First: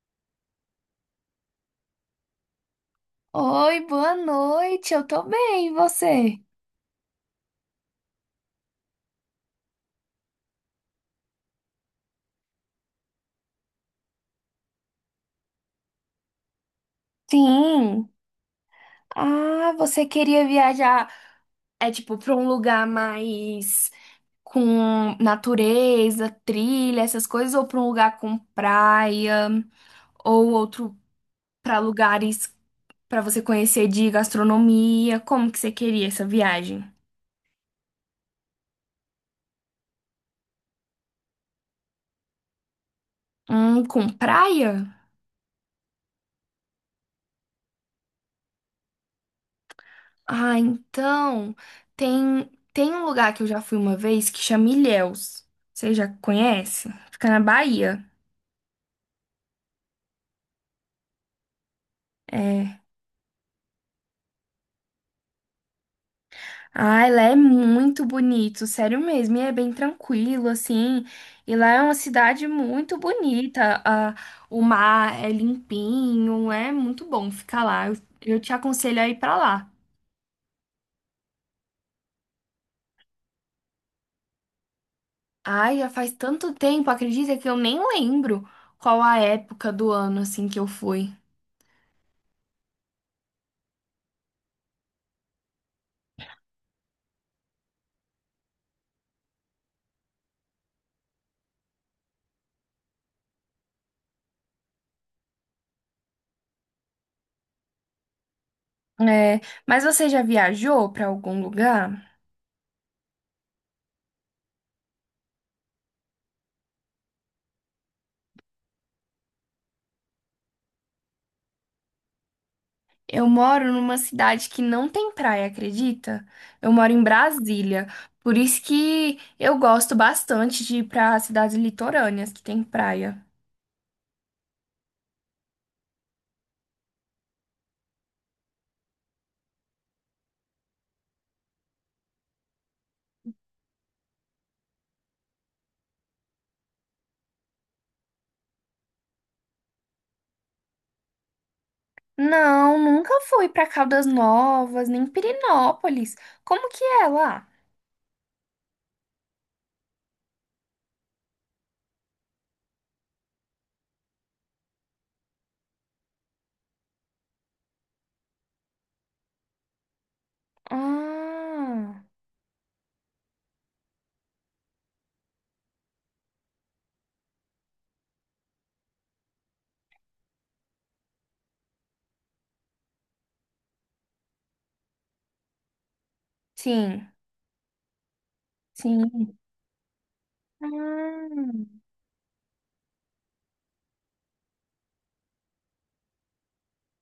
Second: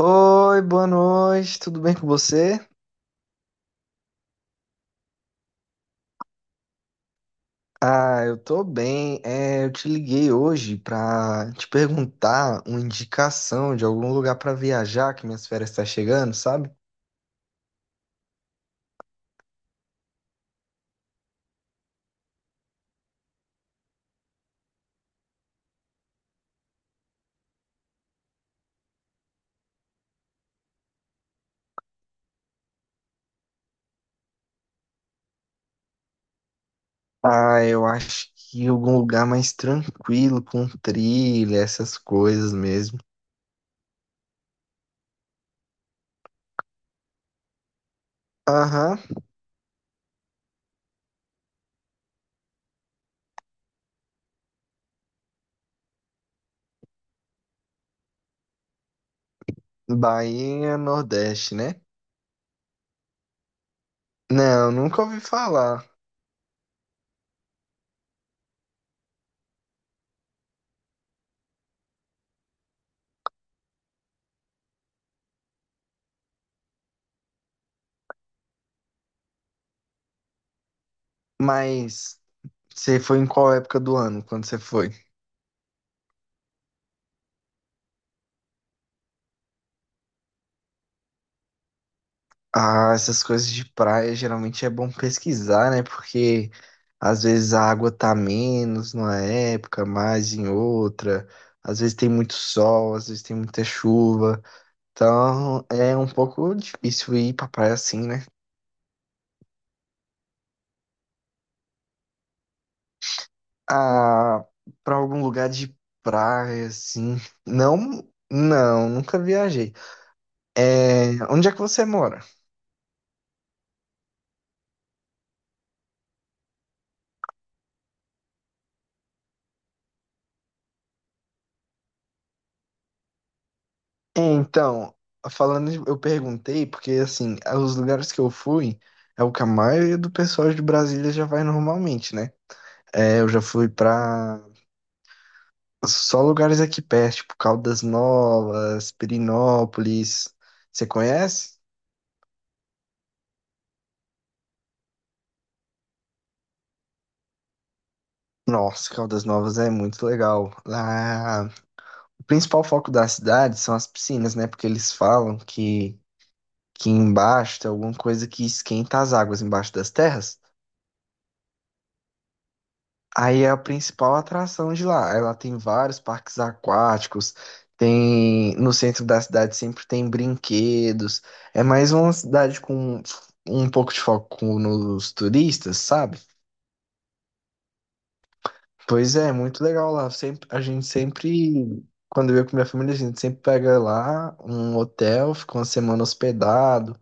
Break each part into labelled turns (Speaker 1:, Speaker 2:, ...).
Speaker 1: Oi, boa noite, tudo bem com você?
Speaker 2: Oi, boa noite. Eu tô bem, e você?
Speaker 1: Ah, eu tô bem. Eu te liguei hoje pra te perguntar uma indicação de algum lugar pra viajar, que minhas férias tá chegando, sabe?
Speaker 2: Sim. Ah, você queria viajar, é tipo, pra um lugar mais com natureza, trilha, essas coisas, ou pra um lugar com praia, ou outro pra lugares pra você conhecer de gastronomia? Como que você queria essa viagem?
Speaker 1: Ah, eu acho que algum lugar mais tranquilo, com trilha, essas coisas mesmo.
Speaker 2: Com praia?
Speaker 1: Aham,
Speaker 2: Ah, então, tem um lugar que eu já fui uma vez que chama Ilhéus. Você já conhece? Fica na Bahia.
Speaker 1: Bahia, Nordeste, né?
Speaker 2: É.
Speaker 1: Não, nunca ouvi falar.
Speaker 2: Ai, lá é muito bonito, sério mesmo. E é bem tranquilo, assim. E lá é uma cidade muito bonita. O mar é limpinho, é muito bom ficar lá. Eu te aconselho a ir pra lá.
Speaker 1: Mas você foi em qual época do ano, quando você foi?
Speaker 2: Ai, já faz tanto tempo, acredita que eu nem lembro qual a época do ano, assim, que eu fui.
Speaker 1: Ah, essas coisas de praia geralmente é bom pesquisar, né? Porque às vezes a água tá menos numa época, mais em outra. Às vezes tem muito sol, às vezes tem muita chuva. Então é um pouco difícil ir pra praia assim, né?
Speaker 2: É, mas você já viajou para algum lugar?
Speaker 1: Ah, pra algum lugar de praia assim. Não, não, nunca viajei. É, onde é que você mora?
Speaker 2: Eu moro numa cidade que não tem praia, acredita? Eu moro em Brasília, por isso que eu gosto bastante de ir para cidades litorâneas que tem praia.
Speaker 1: É, então, falando, de- eu perguntei, porque assim, os lugares que eu fui é o que a maioria do pessoal de Brasília já vai normalmente, né? Eu já fui pra só lugares aqui perto, tipo Caldas Novas, Pirinópolis. Você conhece?
Speaker 2: Não, nunca fui para Caldas Novas, nem Pirenópolis. Como que é lá?
Speaker 1: Nossa, Caldas Novas é muito legal. Lá, o principal foco da cidade são as piscinas, né? Porque eles falam que embaixo tem alguma coisa que esquenta as águas embaixo das terras.
Speaker 2: Ah,
Speaker 1: Aí é a principal atração de lá. Ela tem vários parques aquáticos, tem no centro da cidade sempre tem brinquedos. É mais uma cidade com um pouco de foco nos turistas, sabe?
Speaker 2: sim,
Speaker 1: Pois é,
Speaker 2: sim.
Speaker 1: muito legal lá. Sempre, a gente
Speaker 2: Ah.
Speaker 1: sempre, quando eu ia com minha família, a gente sempre pega lá um hotel, fica uma semana hospedado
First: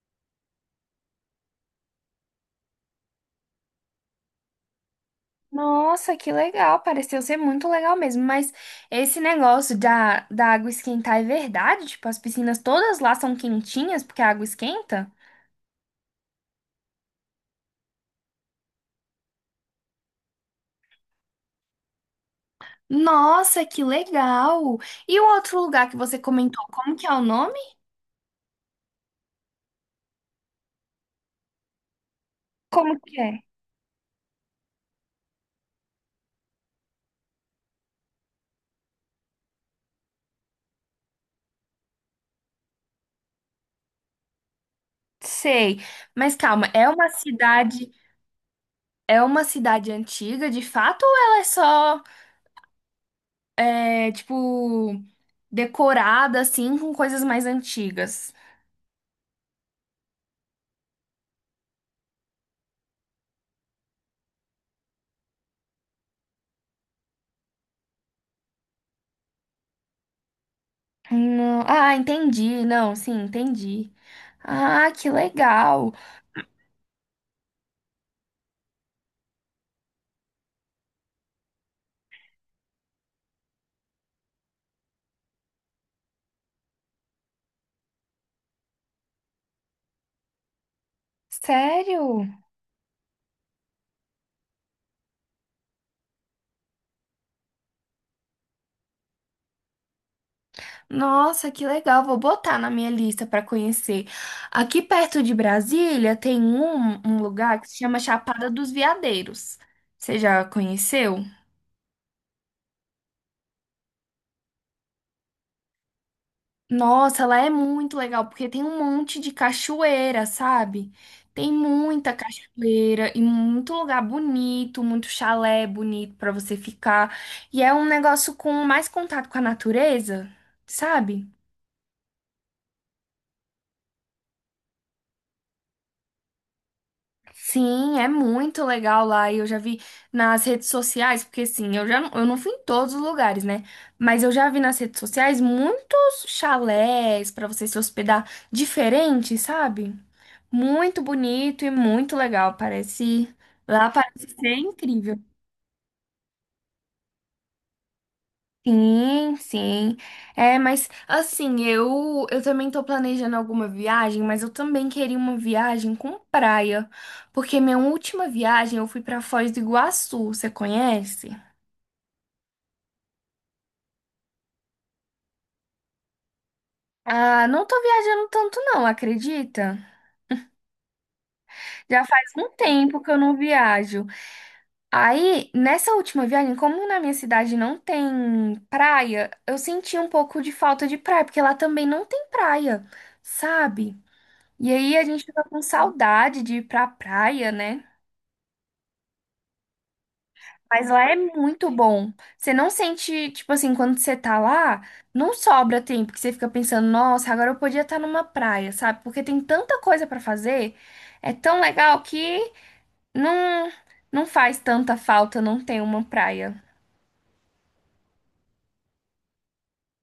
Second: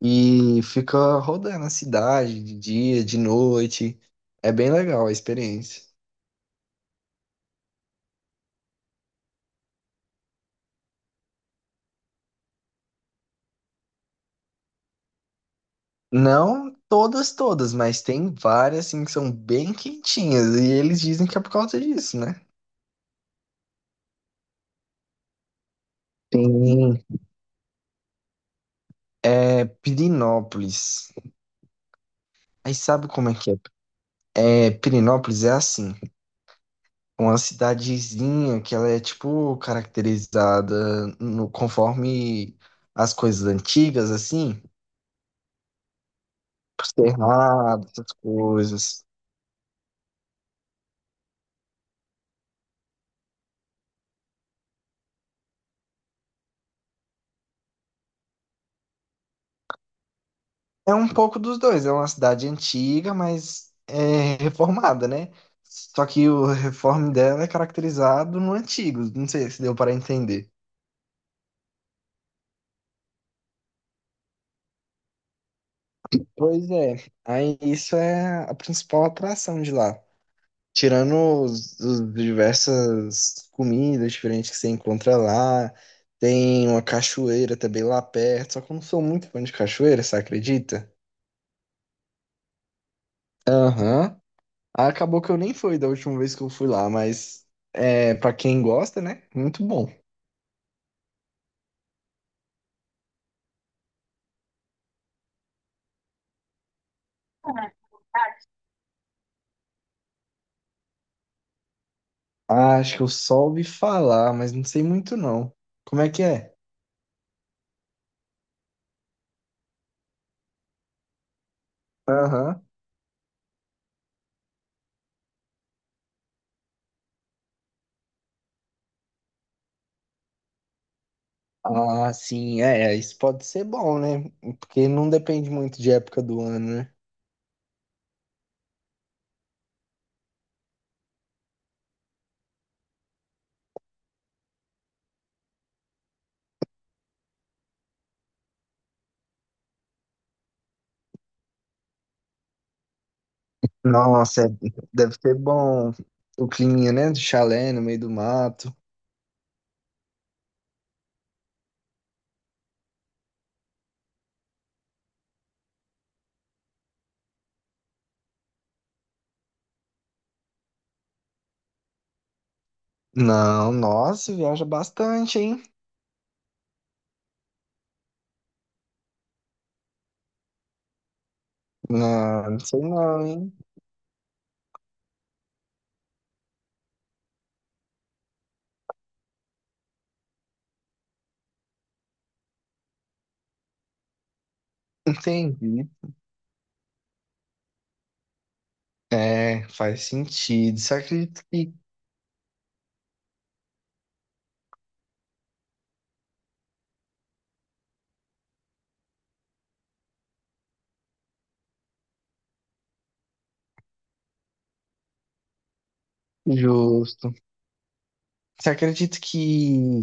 Speaker 1: e fica rodando a cidade de dia, de noite. É bem legal a experiência.
Speaker 2: Nossa, que legal, pareceu ser muito legal mesmo, mas esse negócio da água esquentar é verdade? Tipo, as piscinas todas lá são quentinhas porque a água esquenta?
Speaker 1: Não todas, todas, mas tem várias assim que são bem quentinhas e eles dizem que é por causa disso, né?
Speaker 2: Nossa, que legal! E o outro lugar que você comentou, como
Speaker 1: Tem
Speaker 2: que é o nome?
Speaker 1: é, Pirinópolis. Aí
Speaker 2: Como
Speaker 1: sabe
Speaker 2: que
Speaker 1: como
Speaker 2: é?
Speaker 1: é que é? É, Pirinópolis é assim, uma cidadezinha que ela é tipo caracterizada no, conforme as coisas antigas, assim,
Speaker 2: Sei, mas calma,
Speaker 1: por cerrado, essas coisas.
Speaker 2: é uma cidade antiga de fato ou ela é só, é, tipo, decorada assim com coisas mais antigas?
Speaker 1: É um pouco dos dois. É uma cidade antiga, mas é reformada, né? Só que o reforme dela é caracterizado no antigo. Não sei se deu para entender.
Speaker 2: Não. Ah, entendi. Não, sim, entendi. Ah, que legal.
Speaker 1: Pois é. Aí isso é a principal atração de lá. Tirando os diversas comidas diferentes que você encontra lá. Tem uma cachoeira também lá perto. Só que eu não sou muito fã de cachoeira, você acredita?
Speaker 2: Sério?
Speaker 1: Aham. Aí acabou que eu nem fui da última vez que eu fui lá, mas é, para quem gosta, né? Muito bom.
Speaker 2: Nossa, que legal. Vou botar na minha lista para conhecer. Aqui perto de Brasília tem um lugar que se chama Chapada dos Veadeiros. Você já conheceu?
Speaker 1: Ah, acho que eu só ouvi falar, mas não sei muito não. Como é que é?
Speaker 2: Nossa, lá é muito legal, porque tem um monte de cachoeira, sabe? Tem muita
Speaker 1: Aham.
Speaker 2: cachoeira e muito lugar bonito, muito chalé bonito pra você ficar. E é um negócio com mais contato com a natureza, sabe?
Speaker 1: Ah, sim, isso pode ser bom, né? Porque não depende muito de época do ano, né?
Speaker 2: Sim, é muito legal lá. E eu já vi nas redes sociais, porque assim, eu não fui em todos os lugares, né? Mas eu já vi nas redes sociais muitos chalés pra você se hospedar diferente, sabe? Muito bonito e muito legal. Parece. Lá parece
Speaker 1: Nossa,
Speaker 2: ser
Speaker 1: deve
Speaker 2: incrível.
Speaker 1: ser bom o climinha, né? Do chalé no meio do mato.
Speaker 2: Sim, sim. É, mas assim, eu também tô planejando alguma viagem, mas eu também queria uma viagem com praia, porque minha última viagem eu fui pra Foz do Iguaçu, você conhece?
Speaker 1: Não, nossa, viaja bastante, hein?
Speaker 2: Ah, não tô viajando tanto não, acredita? Já faz um
Speaker 1: Não, não sei
Speaker 2: tempo que eu
Speaker 1: não,
Speaker 2: não
Speaker 1: hein?
Speaker 2: viajo. Aí, nessa última viagem, como na minha cidade não tem praia, eu senti um pouco de falta de praia, porque lá também não tem praia, sabe? E aí a gente fica com
Speaker 1: Entendi.
Speaker 2: saudade de ir pra praia, né?
Speaker 1: É, faz sentido.
Speaker 2: Mas
Speaker 1: Você
Speaker 2: lá é
Speaker 1: acredita
Speaker 2: muito
Speaker 1: que
Speaker 2: bom. Você não sente, tipo assim, quando você tá lá, não sobra tempo que você fica pensando, nossa, agora eu podia estar numa praia, sabe? Porque tem tanta coisa pra fazer, é tão legal que não, não faz tanta falta não ter uma praia.
Speaker 1: justo. Você acredita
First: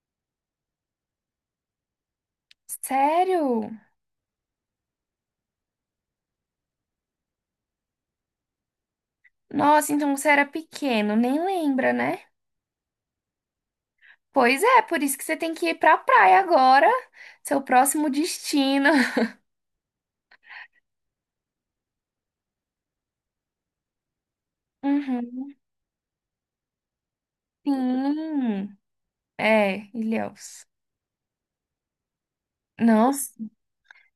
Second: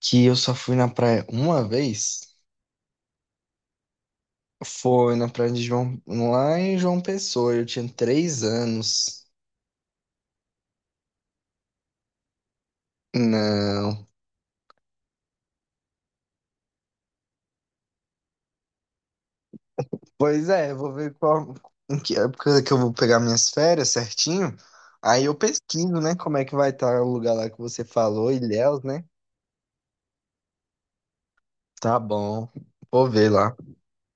Speaker 1: que eu só fui na praia uma vez?
Speaker 2: Sério?
Speaker 1: Foi na praia de João, lá em João Pessoa, eu tinha 3 anos.
Speaker 2: Nossa, então você era pequeno, nem lembra, né?
Speaker 1: Não.
Speaker 2: Pois é, por isso que você tem que ir pra praia agora, seu próximo destino.
Speaker 1: Pois é, eu vou ver qual, em que época que eu vou pegar minhas férias certinho. Aí eu
Speaker 2: Uhum.
Speaker 1: pesquiso, né, como é que vai estar o lugar lá que você falou,
Speaker 2: Sim,
Speaker 1: Ilhéus, né?
Speaker 2: é, Ilhéus.
Speaker 1: Tá bom, vou
Speaker 2: Nossa,
Speaker 1: ver lá.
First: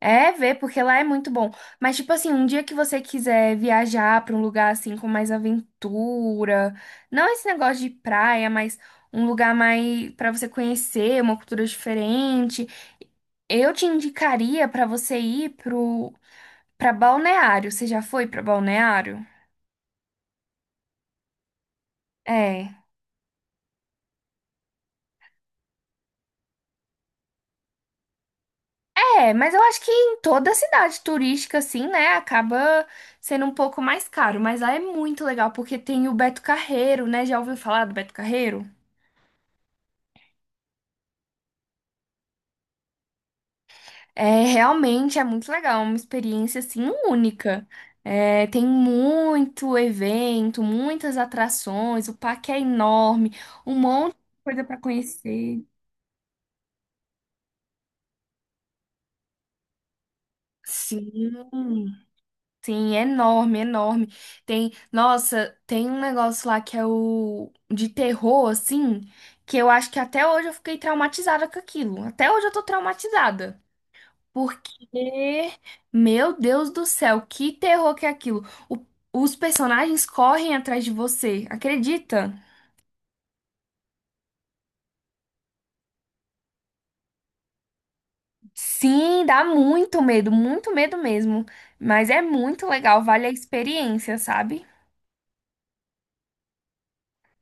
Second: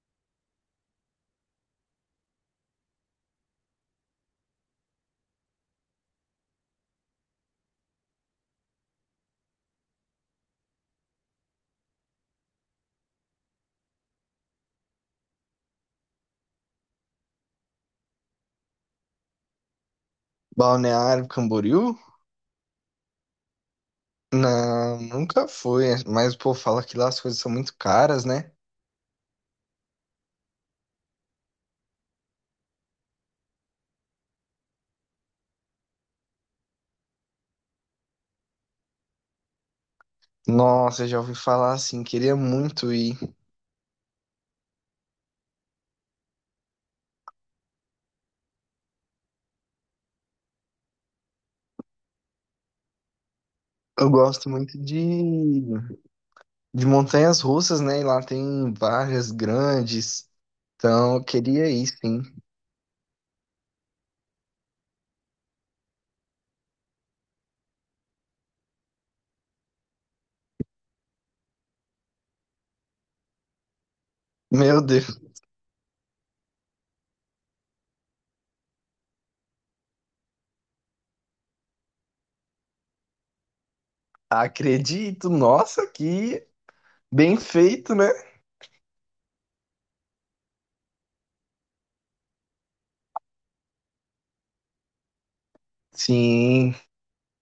Speaker 2: é ver, porque lá é muito bom. Mas, tipo assim, um dia que você quiser viajar pra um lugar assim com mais aventura, não esse negócio de praia, mas um lugar mais pra você conhecer, uma cultura diferente. Eu te indicaria para você ir pro Pra Balneário, você já foi pra Balneário?
Speaker 1: Balneário Camboriú?
Speaker 2: É.
Speaker 1: Não, nunca fui, mas o povo fala que lá as coisas são muito caras, né?
Speaker 2: É, mas eu acho que em toda cidade turística, assim, né, acaba sendo um pouco mais caro. Mas lá é muito legal, porque tem o Beto Carreiro, né? Já ouviu falar do Beto Carreiro?
Speaker 1: Nossa, eu já ouvi falar assim, queria muito ir.
Speaker 2: É, realmente é muito legal, é uma experiência, assim, única. É, tem muito evento, muitas atrações, o parque é enorme, um
Speaker 1: Eu
Speaker 2: monte de
Speaker 1: gosto
Speaker 2: coisa pra
Speaker 1: muito
Speaker 2: conhecer.
Speaker 1: de montanhas russas, né? E lá tem várias grandes.
Speaker 2: Sim.
Speaker 1: Então, eu queria ir, sim.
Speaker 2: Sim, é enorme, enorme. Tem, nossa, tem um negócio lá que é o de terror, assim, que eu acho que até hoje eu fiquei traumatizada com aquilo. Até hoje eu tô traumatizada. Porque,
Speaker 1: Meu Deus,
Speaker 2: meu Deus do céu, que terror que é aquilo. O- os personagens correm atrás de você, acredita?
Speaker 1: acredito. Nossa, que bem feito, né?
Speaker 2: Sim, dá muito medo mesmo. Mas é muito legal, vale a experiência, sabe?
Speaker 1: Sim,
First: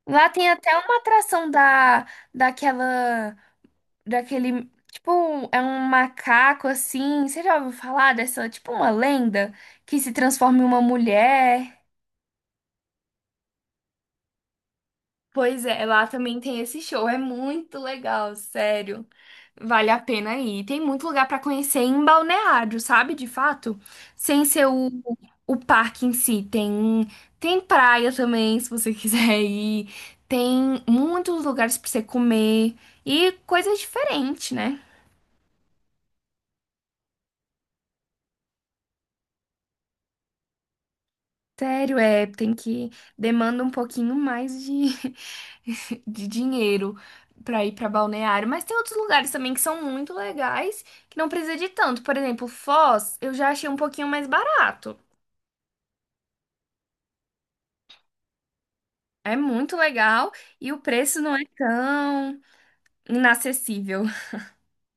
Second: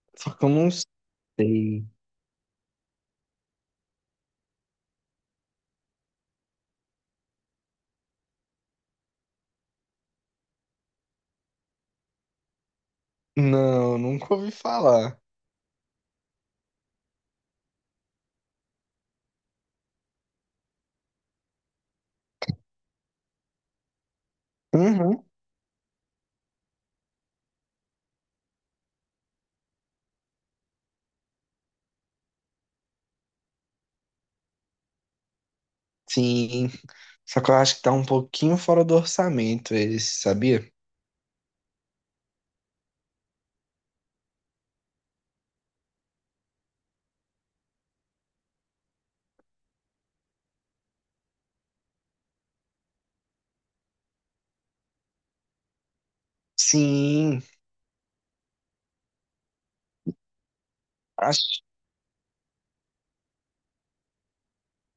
Speaker 2: Lá
Speaker 1: só que
Speaker 2: tem
Speaker 1: eu não
Speaker 2: até uma atração
Speaker 1: sei.
Speaker 2: da, daquela. Daquele, tipo, é um macaco assim. Você já ouviu falar dessa, tipo, uma lenda que se transforma em uma mulher?
Speaker 1: Não, nunca ouvi falar.
Speaker 2: Pois é, lá também tem esse show. É muito legal, sério. Vale a pena ir. Tem muito lugar pra conhecer em Balneário, sabe? De fato, sem ser
Speaker 1: Uhum.
Speaker 2: o parque em si. Tem praia também, se você quiser ir. Tem muitos lugares pra você comer e coisas diferentes, né?
Speaker 1: Sim, só que eu acho que tá um pouquinho fora do orçamento esse, sabia?
Speaker 2: Sério, é, tem que demanda um pouquinho mais de, de dinheiro pra ir pra balneário, mas tem outros lugares também que são muito legais, que não precisa de tanto. Por exemplo, Foz, eu já achei um pouquinho mais barato.
Speaker 1: Sim,
Speaker 2: É muito legal e o preço não é
Speaker 1: acho.
Speaker 2: tão inacessível.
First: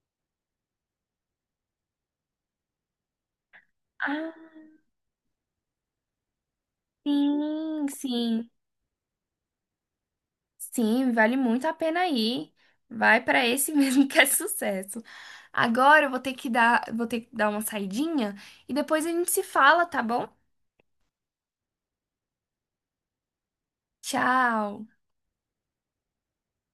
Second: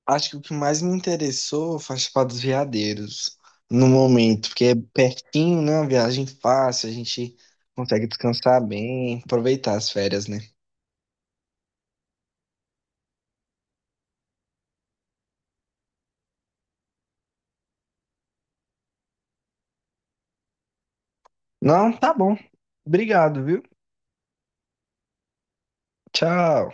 Speaker 1: Acho que o que mais me interessou foi participar dos veadeiros no
Speaker 2: Ah,
Speaker 1: momento, porque é pertinho, né? Uma viagem fácil, a gente
Speaker 2: sim,
Speaker 1: consegue
Speaker 2: sim.
Speaker 1: descansar bem, aproveitar as férias, né?
Speaker 2: Sim, vale muito a pena ir. Vai pra esse mesmo que é sucesso. Agora eu vou ter que dar, vou ter que dar uma saidinha e depois a gente se fala, tá bom?
Speaker 1: Não, tá bom. Obrigado, viu?
Speaker 2: Tchau.
Speaker 1: Tchau.